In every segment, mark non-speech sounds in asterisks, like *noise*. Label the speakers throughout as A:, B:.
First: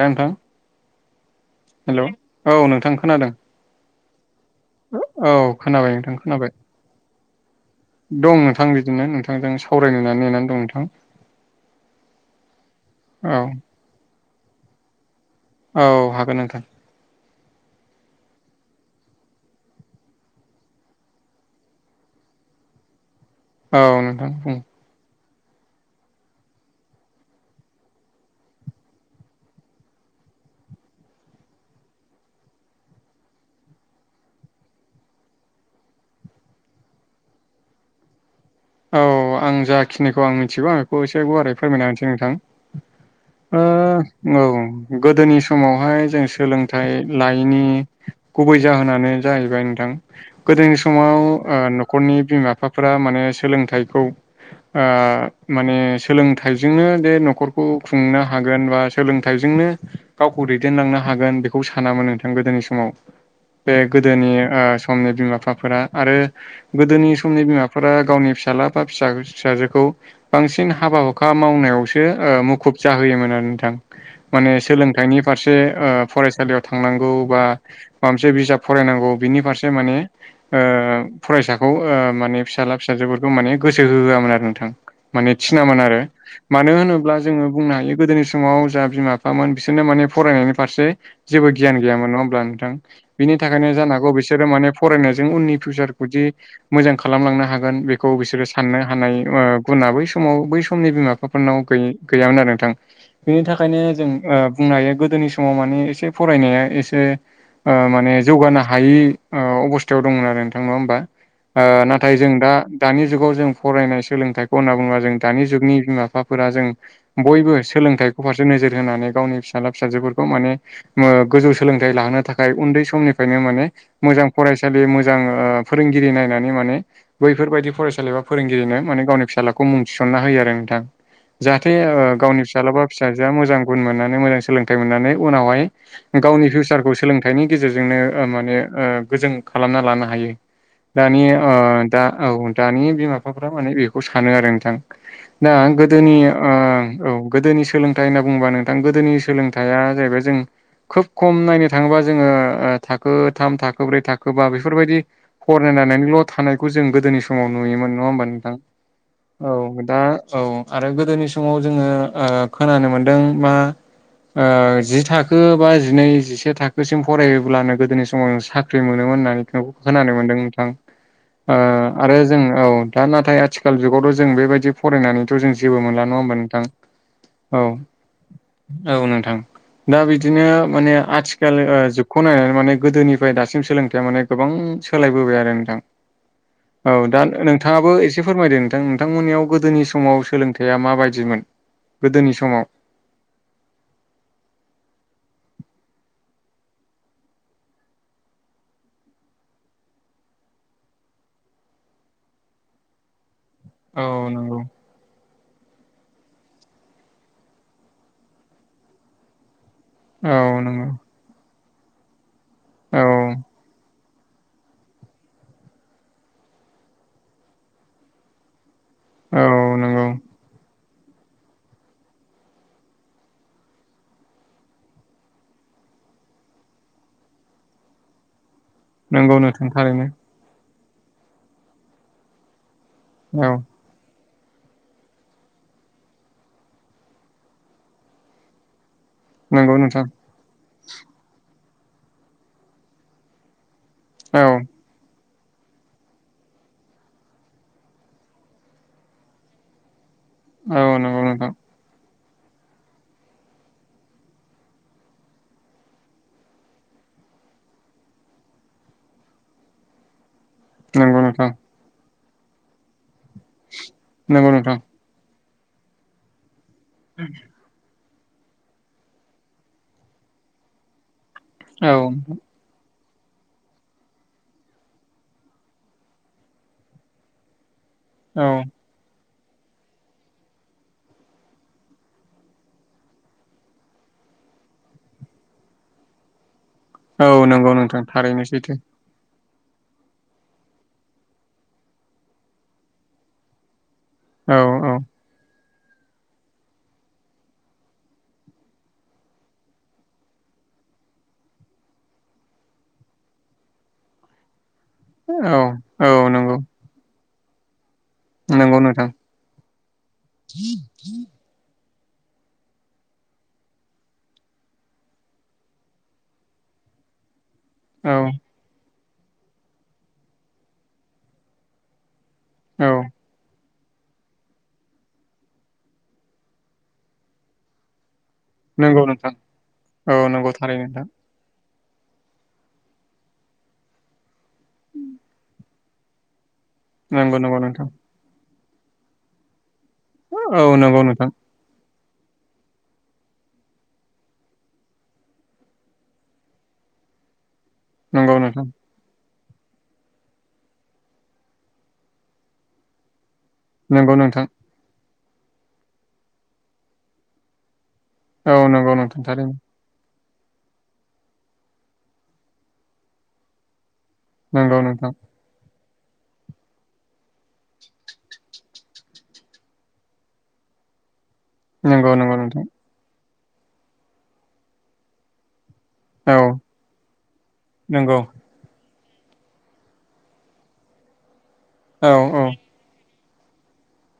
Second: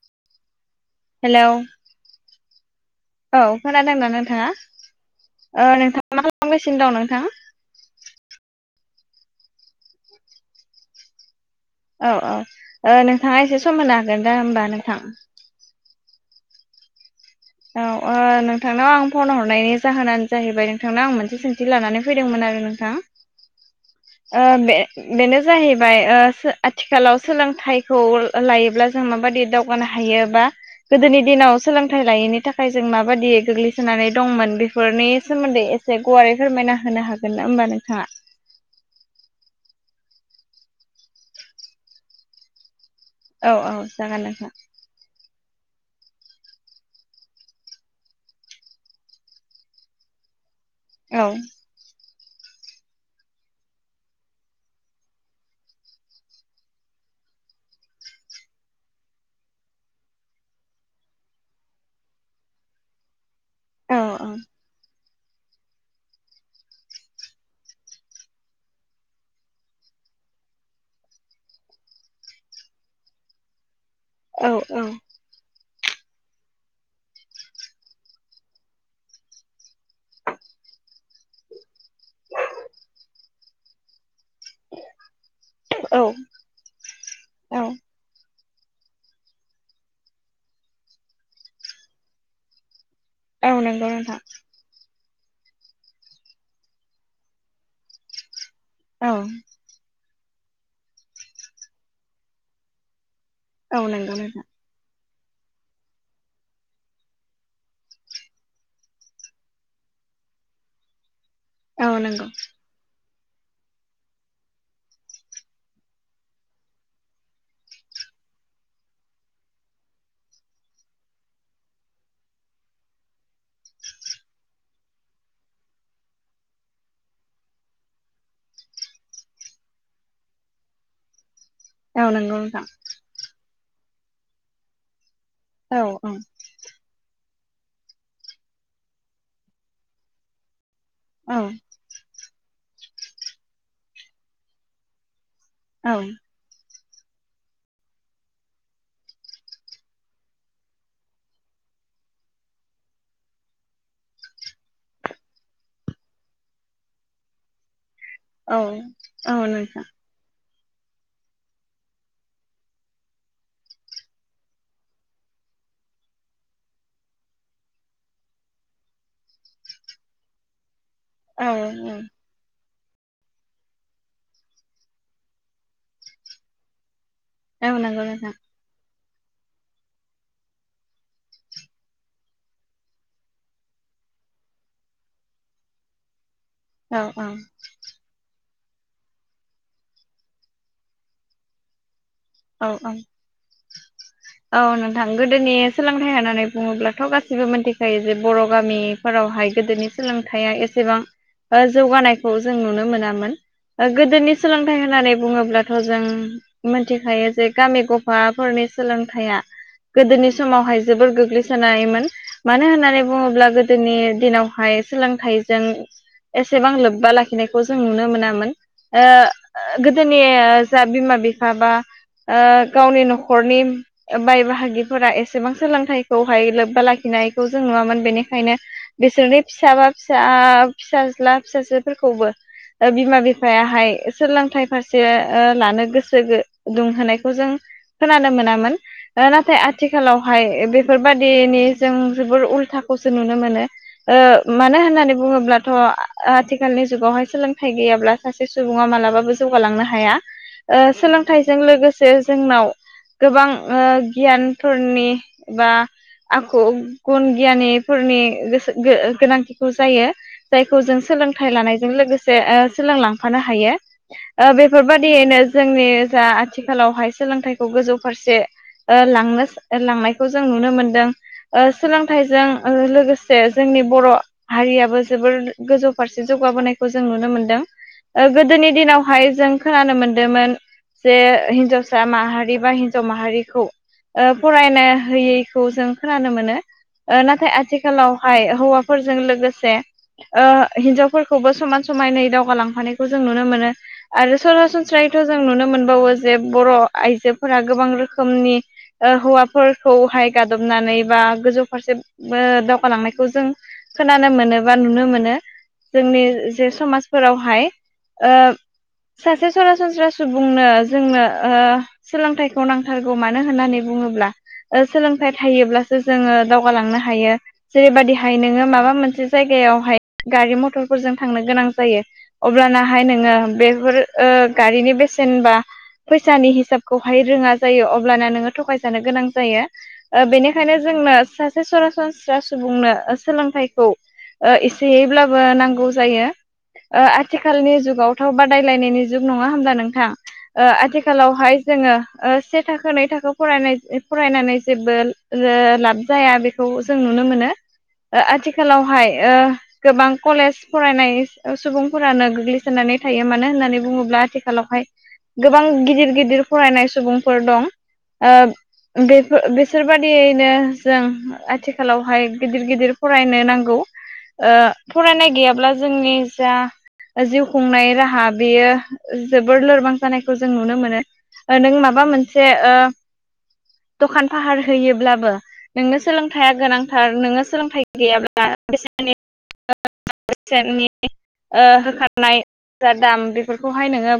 A: हा नोंथां
B: hello
A: hello औ नोंथां खोनादों
B: औ खोनादोंना नोंथांङा
A: औ
B: ओ
A: खोनाबाय नोंथां
B: नोंथाङा मा
A: खोनाबाय
B: खालामगासिनो दं नोंथां
A: दं नोंथां बिदिनो नोंथांजों सावरायनोनानै नेनानै दं नोंथां
B: औ औ ओ
A: औ
B: नोंथाङा एसे सम होनो हागोन दा होमबा नोंथां?
A: औ हागोन नोंथां।
B: औ ओ नोंथांनाव आं फन हरनायनि जाहोनानो जाहैबाय नोंथांनाव आं मोनसे सोंथि लानानै फैदोंमोन। नोंथां।
A: औ नोंथां
B: ओ
A: बुं।
B: बे बेनो जाहैबाय ओ आथिखालाव सोलोंथाइखौ लायोब्ला जों माबायदि दावगानो हायो? योबा गोदोनि दिनाव सोलोंथाइ लायैनि नि थाखाय जों माबायि गोग्लैसोनानै दंमोन बेफोरनि सोमोन्दै एसे गुवारै फोरमायना होनो हागोन ना? होमबा नोंथाङा
A: औ आं जाखिनिखौ आं मिथिगौ आं बेखौ एसे गुवारै फोरमायना होनोसै नोंथां।
B: औ
A: ओ
B: औ जागोन नोंथां
A: औ गोदोनि सम समावहाय जों सोलोंथाइ लायैनि गुबै जाहोनानो जाहैबाय नोंथां गोदोनि समाव
B: औ
A: न'खरनि बिमा बिफाफोरा माने सोलोंथाइखौ ओ माने सोलोंथाइजोंनो बे न'खरखौ खुंनो हागोन बा सोलोंथाइजों नो गावखौ दैदेनलांनो हागोन बेखौ सानामोन नोंथां गोदोनि समाव। बे
B: औ औ
A: गोदोनि ओ समनि बिमा बिफाफोरा आरो गोदोनि समनि बिमाफोरा गावनि फिसाला बा फिसा फिसाजोखौ बांसिन हाबा हुखा मावनायावसो ओ मुखुब जाहोयोमोन। नोंथां
B: औ
A: माने सोलोंथाइनि फारसे ओ फरायसालियाव थांनांगौ बा माबा मोनसे बिजाब फरायनांगौ बिनि फारसे माने ओ ओ फरायसाखौ ओ माने फिसाला फिसाजोफोरखौ माने गोसो हो होआमोन आरो। नोंथां माने थिनामोन आरो
B: औ
A: मानो होनोब्ला जोङो
B: औ
A: बुंनो हायो गोदोनि सम समाव जा बिमा बिफामोन बिसोरनो माने फरायनायनि फारसे जेबो गियान गैयामोन नङा होमब्ला नोंथां? बिनि
B: औ
A: थाखायनो
B: नंगौ
A: जानो हागौ
B: नोंथां
A: बिसोरो माने फरायनायजों उननि फिउसारखौ दि मोजां खालामलांनो हागोन बे खौ बिसोरो साननो
B: औ
A: हानाय गुनाबो समाव बै समनि बिमा बिफाफोरनाव गै गैयामोन आरो नोंथां बेनि
B: औ
A: थाखायनो जों
B: नंगौ
A: ओ
B: नोंथां
A: बुंनो हायो गो गोदोनि समाव माने एसे फरायनाया एसे ओ माने जौगानो हायि ओ अबस्थायाव दंमोन आरो नोंथां नङा होमबा? ओ
B: औ
A: नाथाय
B: नंगौ
A: जों दा दानि जुगाव जों फरायनाय सोलोंथाइखौ होनना बुङोबा जों दानि जुगनि बिमा बिफाफोरा जों बयबो सोंलों सोलोंथाइ फारसे नोजोर होनानै गावनि फिसाला फिसाजोफोरखौ माने ओ गोजौ सोलोंथाइ लाहोननो थाखाय उन्दै सम समनिफ्रायनो माने मोजां फरायसालि मोजां ओ फोरोंगिरि नायनानै माने बैफोरबायदि फरायसालि एबा फोरोंगिरिनो माने गावनि फिसालाखौ मुं थिसनना होयो आरो नोंथां। जाहाथे ओ
B: औ नंगौ
A: गावनि
B: नोंथां
A: फिसाला बा फिसाजोआ मोजां गुन मोननानै मोजां सोलोंथाइ मोननानै उनावहाय
B: औ औ
A: गावनि फिउचारखौ सोलों थाइनि गेजेरजोंनो ओ माने ओ गोजों खालामना लानो हायो। दानि
B: औ
A: ओ दा औ दानि बिमा बिफाफ्रा माने बेखौ सानो आरो नोंथां। दा
B: औ
A: गोदोनि आ औ गोदोनि सोलोंथाइ होनना बुंङोबा नोंथां गोदोनि सोलोंथाइआ जाहैबाय जों खोब खम नायनो थाङोबा जोङो ओ थाखो थाम थाखो ब्रै थाखो बा बेफोरबायदि फराय नानैल' थानायखौ जों गोदोनि समाव नुयोमोन नङा होमबा नोंथां
B: औ
A: औ दा औ आरो गोदोनि समाव जोङो ओ खोनानो मोनदों मा ओ जि थाखो बा जिनै जिसे थाखोसिम फरायोब्लानो गोदोनि समाव साख्रि मोनोमोन होननायखौ खोनानो मोनदों नोंथां।
B: औ
A: ओ
B: उ।
A: आरो जों औ दा नाथाय आथिखाल जुगावथ' जों बेबायदि फरायनानैथ' जों जेबो मोनला नङा होमबा नोंथां?
B: औ नंगौ नोंथां।
A: औ नोंथां। दा बिदिनो माने आथिखाल ओ जुगखौ नायनानै माने गोदोनिफ्राय दासिम सोलोंथाइया माने गोबां सोलायबोबाय आरो नोंथां औ दा नोंथाङाबो एसे फोरमायदो ओं नोंथांमोननियाव गोदोनि समाव सोलोंथाइया माबायदिमोन गोदोनि समाव?
B: औ औ औ नोंथां गोदोनि सोलोंथाइ होननानै बुङोब्लाथ' गासिबो मोनथिखायो जे बर' गामिफोराव हाय गोदोनि सोलोंथाइया एसेबां ओ जौगानायखौ जों नुनो मोनामोन। ओ
A: औ
B: गोदोनि
A: नंगौ
B: सोलोंथाइ होननानै बुङोब्लाथ' जों मोनथिखायो जे गामि गफाफोरनि सोलोंथाइया गोदोनि
A: औ
B: समावहाय
A: नंगौ
B: जोबोर गोग्लैसोनायमोन मानो होननानै
A: औ
B: बुङोब्ला गोदोनि दिनावहाय सोलोंथाइजों एसेबां लोब्बा लाखिनायखौ जों नुनो मोनामोन।
A: औ
B: ओ-ओ
A: नंगौ
B: गोदोनि ओ फोरा बिमा-बिफा बा ओ गावनि न'खरनि ओ बाय बाहागिफोरा एसेबां सोलोंथाइखौहाय लोब्बा लाखिनायखौ जों नुवामोन बेनिखायनो
A: नंगौ
B: बिसोरनि
A: नोंथां
B: फिसाबा
A: थारैनो
B: फिसा-फिसाज्ला फिसाजोफोरखौबो ओ बिमा
A: औ
B: बिफायाहाय सोलोंथाइ फारसे ओ लानो गोसो दुंहोनायखौ जों खोनानो मोनामोन। ओ नाथाय
A: नंगौ नोंथां
B: आथिखालावहाय बेफोरबायदिनि जों जोबोर उल्थाखौसो नुनो मोनो। ओ
A: औ
B: मानो होननानै बुङोब्लाथ' आ-आथिखालनि जुगावहाय सोलोंथाइ गैयाब्ला सासे सुबुङा मालाबाबो जौगालांनो हाया। ओ
A: नंगौ नोंथां
B: सोलोंथाइजों लोगोसे जोंनाव गोबां ओ गियानफोरनि एबा आखु गुन गियानिफोरनि गोसो-गो-गोनांथिखौ जायो। जायखौ जों
A: नंगौ नोंथां
B: सोलोंथाइ लानायजों लोगोसे ओ सोलोंलां फानो हायो
A: नंगौ
B: ओ
A: नोंथां
B: बेफोरबायदियैनो जोंनि जा आथिखालावहाय सोलोंथाइखौ गोजौ फारसे ओ लांनो ओ लांनायखौ जों नुनो मोनदों। ओ
A: औ
B: सोलोंथाइजों ओ लोगोसे से जोंनि बर' हारियाबो जोबोर गोजौ फारसे जौगाबोनायखौ जों नुनो मोनदों। ओ
A: औ
B: गोदोनि दिनावहाय जों खोनानो मोनदोंमोन जे हिनजावसा माहारि बा हिनजाव माहारि खौ ओ फरायनो होयैखौ जों खोनानो मोनो। ओ
A: औ
B: नाथाय
A: नंगौ नोंथां
B: आथिखालावहाय
A: थारैनो सैथो
B: हौवाफोरजों लोगोसे से ओ हिनजावफोरखौबो समान समानै दावगालांफानायखौ जों नुनो मोनो। आरो
A: औ औ
B: सरासनस्रायैथ' जों नुनो मोनबावो जे बर' आइजोफोरा गोबां रोख खोमनि ओ हौवाफोरखौहाय गादबनानै बा गोजौ फारसे ओ दावगालांना खौ जों खोनानो मोनो बा नुनो मोनो
A: औ औ
B: जोंनि
A: नंगौ
B: जे समाजफोरावहाय। ओ
A: नंगौ नोंथां
B: सासे सरासनस्रा सुबुंनो जोंनो ओ सोलोंथाइखौ नां थारगौ मानो होननानै बुङोब्ला ओ सोलोंथाइ थायोब्लासो जोङो दावगालांनो हायो।
A: औ
B: जेरैबायदिहाय नोङो माबा मोनसे जायगायावहाय गारि मटरफोरजों थांनो गोनां जायो।
A: औ
B: अब्लानाहाय नोङो बे फोर ओ गारिनि बेसेन बा फैसानि हिसाबखौहाय रोङा जायो अब्लाना नों ङो
A: नंगौ
B: थगायजानो गोनां
A: नोंथां
B: जायो
A: औ
B: ओ
A: नंगौ
B: बेनिखायनो
A: थारैनो नोंथां
B: जोंनो सास से सरासनस्रा सुबुंनो ओ सोलोंथाइखौ। ओ एसेयैब्लाबो नांगौ जायो। ओ
A: नंगौ नंगौ
B: आथिखालनि
A: नोंथां
B: जुगावथ' बादायलायनायनि जुग नङा होमबा नों थां
A: औ
B: ओ
A: नंगौ नोंथां
B: आथिखालावहाय जोङो। ओ से थाखो नै थाखो फरायनाय फरायनानै जेबो ले लाब जाया बेखौ जों नुनो नुनो मोनो ओ
A: नंगौ नोंथां
B: आथिखालावहाय ओ गोबां कलेज फरायनाय सुबुंफोरानो गोग्लैसोनानै थायो मा नो होननानै
A: नंगौ
B: बुङोब्ला
A: नोंथां
B: आथिखालावहाय गोबां गिदिर गिदिर फरायनाय सुबुंफोर दं।
A: औ नंगौ
B: ओ
A: नोंथां
B: बेफोर
A: थारैनो
B: बेसोरबा दियैनो जों आथिखालावहाय गिदिर-गिदिर फरायनो नांगौ। ओ
A: नंगौ नोंथां
B: फरायनाय गैयाब्ला जोंनि जा जिउ खुंनाय राहा बेयो जोबोर लोरबां जानायखौ जों नुनो मोनो नों माबा
A: नंगौ नंगौ
B: मोनसे
A: नोंथां
B: ओ दखान फाहार होयोब्लाबो नोंनो
A: औ
B: सोलोंथाइया गोनांथार नोङो सोलोंथाइ
A: नंगौ
B: गैयाब्ला *unintelligible* बेसेनि ओ
A: औ
B: होखनाय
A: औ
B: दाम फोरखौहाय नोङो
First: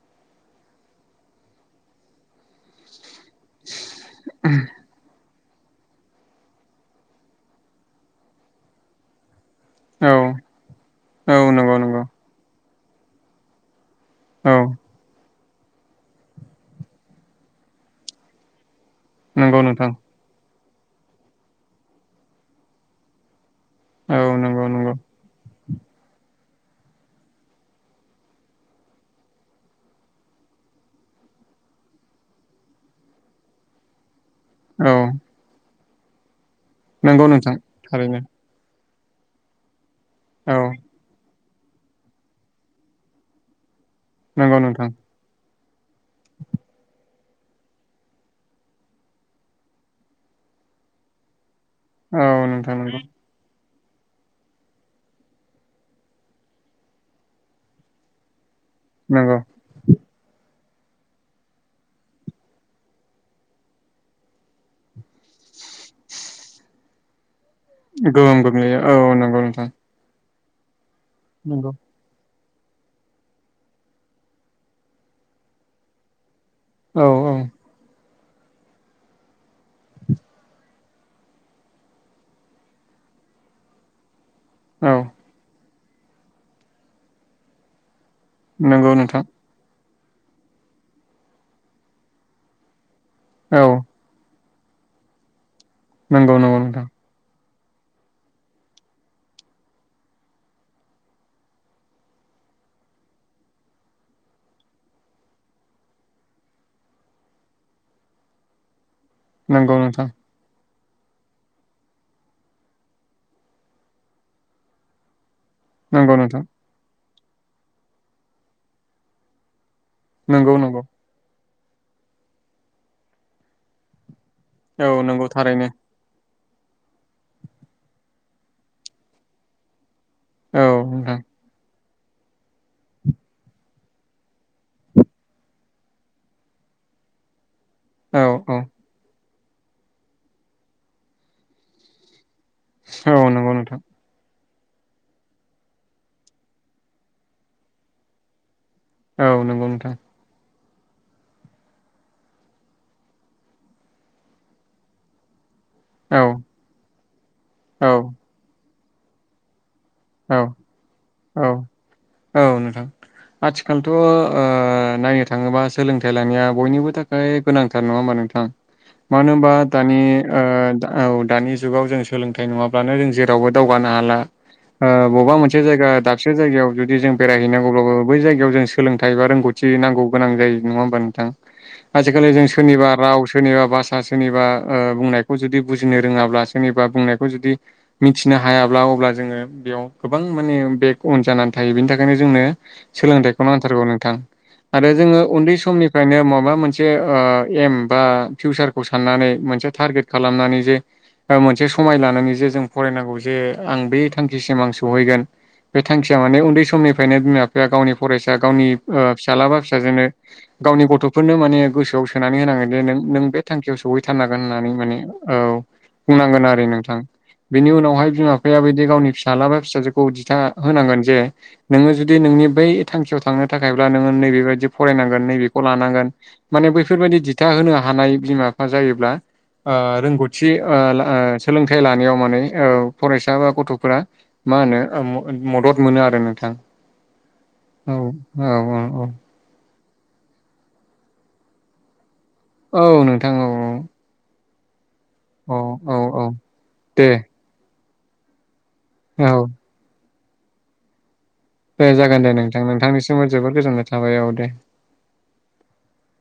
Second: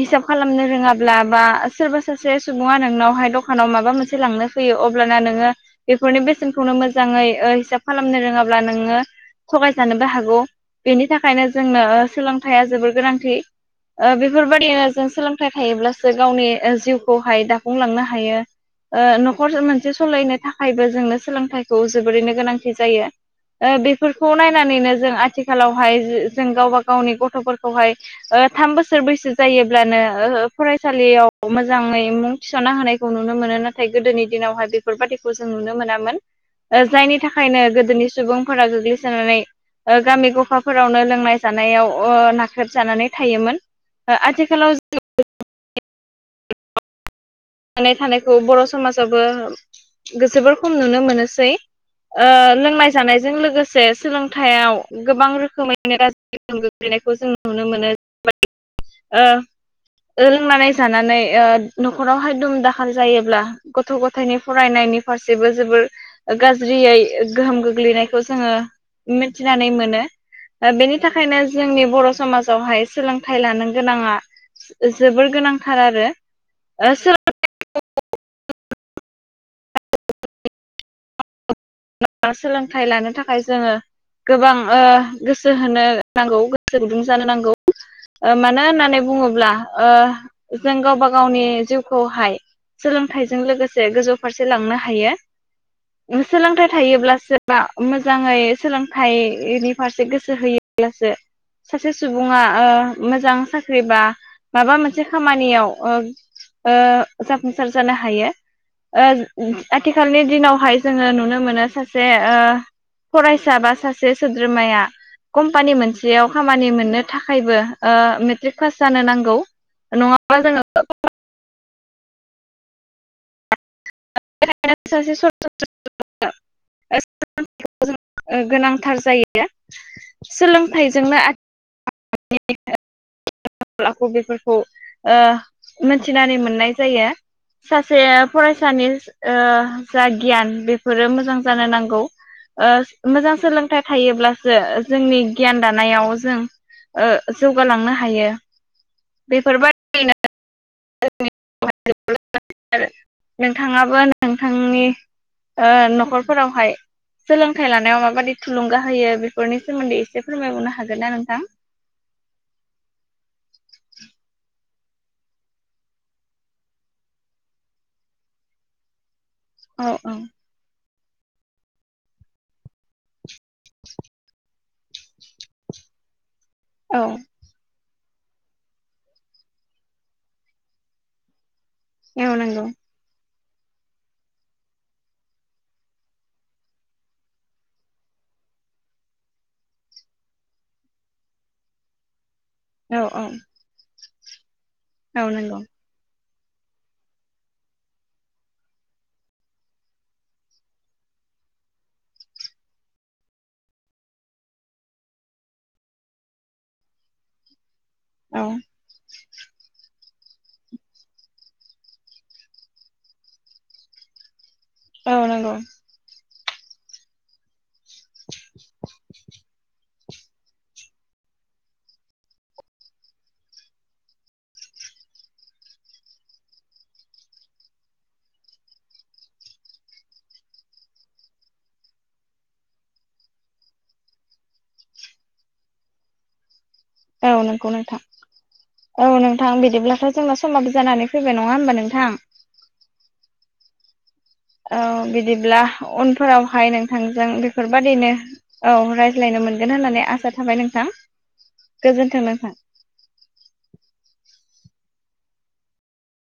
B: हिसाब खालामनो रोङाब्ला बा सोरबा सासे सुबुङा नोंनावहाय दखानाव माबा मोनसे लांनो फैयो अब्लाना नोङो बेफोरनि बेसेनखौनो मोजाङै हिसाब खालामनो रोङाब्ला नोङो थगायजानोबो
A: औ
B: हागौ बेनि
A: औ
B: थाखायनो
A: नंगौ
B: जोंनो
A: नंगौ
B: सोलोंथाइया जोबोर गोनांथि। ओ
A: औ
B: बेफोरबादिनो जों सोलोंथाइ थायोब्लासो गावनि जिउखौहाय दाफुंलांनो हायो। ओ
A: नंगौ
B: न'खर
A: नोंथां
B: मोनसे सलायनो थाखायबो जोंनो सोलोंथाइखौ जोबोरैनो गोनांथि जायो। ओ बेफोरखौ
A: औ नंगौ
B: नायनानैनो
A: नंगौ
B: जों आथि खालावहाय जों गावबा गावनि गथ'फोरखौहाय ओ थाम बोसोर बैसो जायोब्लानो ओ फरायसालियाव मोजां मोजाङै मुं थिसनना होनायखौ नुनो मोनो नाथाय गोदोनि दिनावहाय
A: औ
B: बेफोरबायाददिखौ जों नुनो मोनामोन। ओ जायनि
A: नंगौ नोंथां
B: थाखायनो गोदोनि
A: थारैनो
B: सुबुंफोरा गोग्लैसोनानै ओ गामि
A: औ
B: गफाफोरावनो लोंनाय जानायाव ओ नाख्रेबजानानै थायोमोन ओ
A: नंगौ
B: आथिखालाव
A: नोंथां
B: जानाय थानायखौ बर' समाजाबो जोबोर खम नुनो मोनोसै। ओ
A: औ नोंथां
B: लोंनाय
A: नंगौ
B: जानायजों लोगो से सोलोंथायाइयाव गोबां रोखोमैनो गाज्रि गोहोम गोग्लैनायखौ जों नुनो मोनो। ओ
A: नंगौ
B: लोंनानै जानानै ओ न'खराव हाय दुम दाहाल जायोब्ला गथ' गथायनि फरायनायनि फारसेबो जोबोर गाज्रियै गोहोम गोग्लैनायखौ
A: गोहोम
B: जोङो
A: गोग्लैयो औ नंगौ
B: मिथिनानै
A: नोंथां
B: मोनो। ओ बेनि थाखायनो
A: नंगौ
B: जोंनि बर' समाज आवहाय सोलोंथाइ लानो गोनाङा जोबोर गोनांथार आरो। ओ
A: औ
B: सोलों
A: औ *inaudible*
B: *unintelligible* सोलोंथाइ लानो थाखाय जोङो गोबां ओ
A: औ
B: गोसो होनो नांगौ गोसो गुदुं जानो नांगौ। ओ मानो
A: नंगौ
B: होननानै
A: नोंथां
B: बुङोब्ला ओ जों गावबा गावनि जिउखौहाय सोलोंथाइजों
A: औ
B: लोगोसे गोजौ फारसे लांनो हायो
A: नंगौ नंगौ
B: सोलोंथाइ
A: नोंथां
B: थायोब्लासो बा मोजाङै सोलोंथाइनि फारसे गोसो होयोब्लासो सासे सुबुङा ओ मोजां साख्रि बा माबा मोनसे खामानियाव ओ ओ जाफुंसार जानो हायो ओ
A: नंगौ नोंथां
B: आथिखालनि दिनावहाय जोङो नुनो मोनो सासे ओ फरायसा बा सासे सोद्रोमाया कम्पानि
A: नंगौ
B: मोनसेयाव
A: नोंथां
B: खामानि मोननो थाखायबो ओ मेट्रिक पास जानो नांगौ। नङाब्ला
A: नंगौ
B: जोङो
A: नंगौ
B: *unintelligible*
A: औ नंगौ थारैनो
B: *unintelligible* गोनांथार जायो
A: औ नोंथां
B: सोलोंथाइजोंनो आथि *unintelligible* *unintelligible* आखु बेफोरखौ ओ मोनथिनानै मोननाय जायो। सासे
A: औ औ
B: फरायसानि ओ जा गियान बेफोरो मोजां जानो नांगौ ओ
A: औ
B: मोजां
A: नंगौ नोंथां
B: सोलोंथाइ थायोब्ला सो जोंनि गियान दानायाव जों ओ जौगालांनो हायो
A: औ नंगौ नोंथां
B: बेफोरबायदिनो *unintelligible* नोंथाङाबो नोंथांनि ओ
A: औ
B: न'खरफोरावहाय सोलोंथाइ
A: औ
B: लानायाव माबाददि थुलुंगा होयो बेफोरनि सोमोन्दै एसे
A: औ
B: फोरमायबावनो हागोन ना नोंथां?
A: औ औ नोंथां आथिखालथ' ओ नायनो थाङोबा सोलोंथाइ लानाया बयनिबो थाखाय गोनांथार नङा होमबा नोंथां? मानो होनबा
B: औ
A: दानि
B: औ
A: ओ दा औ दानि जुगाव जों सोलोंथाइ नङाब्लानो जों जे रावबो दावगानो हाला बबेबा मोनसे जायगा दाबसे जायगायाव जुदि जों बेरायहैनांगौब्लाबो बै जायगायाव जों सोलोंथाइ बा रोंगौथि नांगौ गोनां जायो नङा होमबा नोंथां। आजिखालि
B: औ
A: जों
B: नंगौ
A: सोरनिबा राव सोरनिबा भाषा सोरनिबा ओ बुंनायखौ जुदि बुजिनो रोङाब्ला सोरनिबा बुंनायखौ जुदि मिथिनो हायाब्ला अब्ला जोङो बेयाव गोबां माने बेग अन जानानै थायो बेनि थाखायनो जोंनो
B: औ औ
A: सोलोंथाइखौ नांथारगौ नोंथां। आरो जोङो
B: औ
A: उन्दै
B: नंगौ
A: समनिफ्रायनो मा माबा मोनसे ओ एम बा फिउचारखौ साननानै मोनसे टारगेट खालामनानै जे ओ मोनसे समाय लानानै जे जों फरायनांगौ जे आं बे थां थांखिसिम आं सौहैगोन बे थांखिया माने उन्दै समनिफ्रायनो बिमा बिफाया गावनि फरायसा
B: औ
A: गावनि ओ फिसाला बा फिसाजोनो गावनि गथ'फोरनो माने गोसोआव सोनानै होनांगोन जे नों-नों बे थांखियाव सौहैथारनांगोन होनानै माने औ बुंनांगोन आरो नोंथां बिनि उनावहाय बिमा बिफाया बिदि गावनि फिस फिसाजोखौ दिथा होनांगोन जे नोङो जुदि नोंनि बै थांखियाव थांनो थाखायब्ला नोङो नैबे बायदियाव फरायनांगोन नैबेखौ लानांगोन माने बैफोरबायदि दिथा होनो हानाय बिमा बिफा जायोब्ला ओ रोंगौथि ओ-ओ सोलोंथाइ लानायाव माने औ फरायसा बा गथ'फोरा मा होनो ओ म-मदद मोनो आरो नोंथां।
B: औ नंगौ
A: औ
B: नोंथां औ नोंथां बिदिब्ला ओमफ्राय जोंनाा समाबो जानानै फैबाय नङा होमबा नोंथां।
A: औ नोंथां औ औ।
B: औ
A: औ
B: बिदिब्ला
A: औ औ
B: उनफोरावहाय
A: दे
B: नोंथांजों बेफोरबायदिनो औ रायज्लायनो
A: औ
B: मोनगोन होननानै आसा थाबाय नोंथां।
A: दे जागोन दे नोंथां नोंथांनिसिमबो जोोबोर गोजोननाय थाबाय औ दे।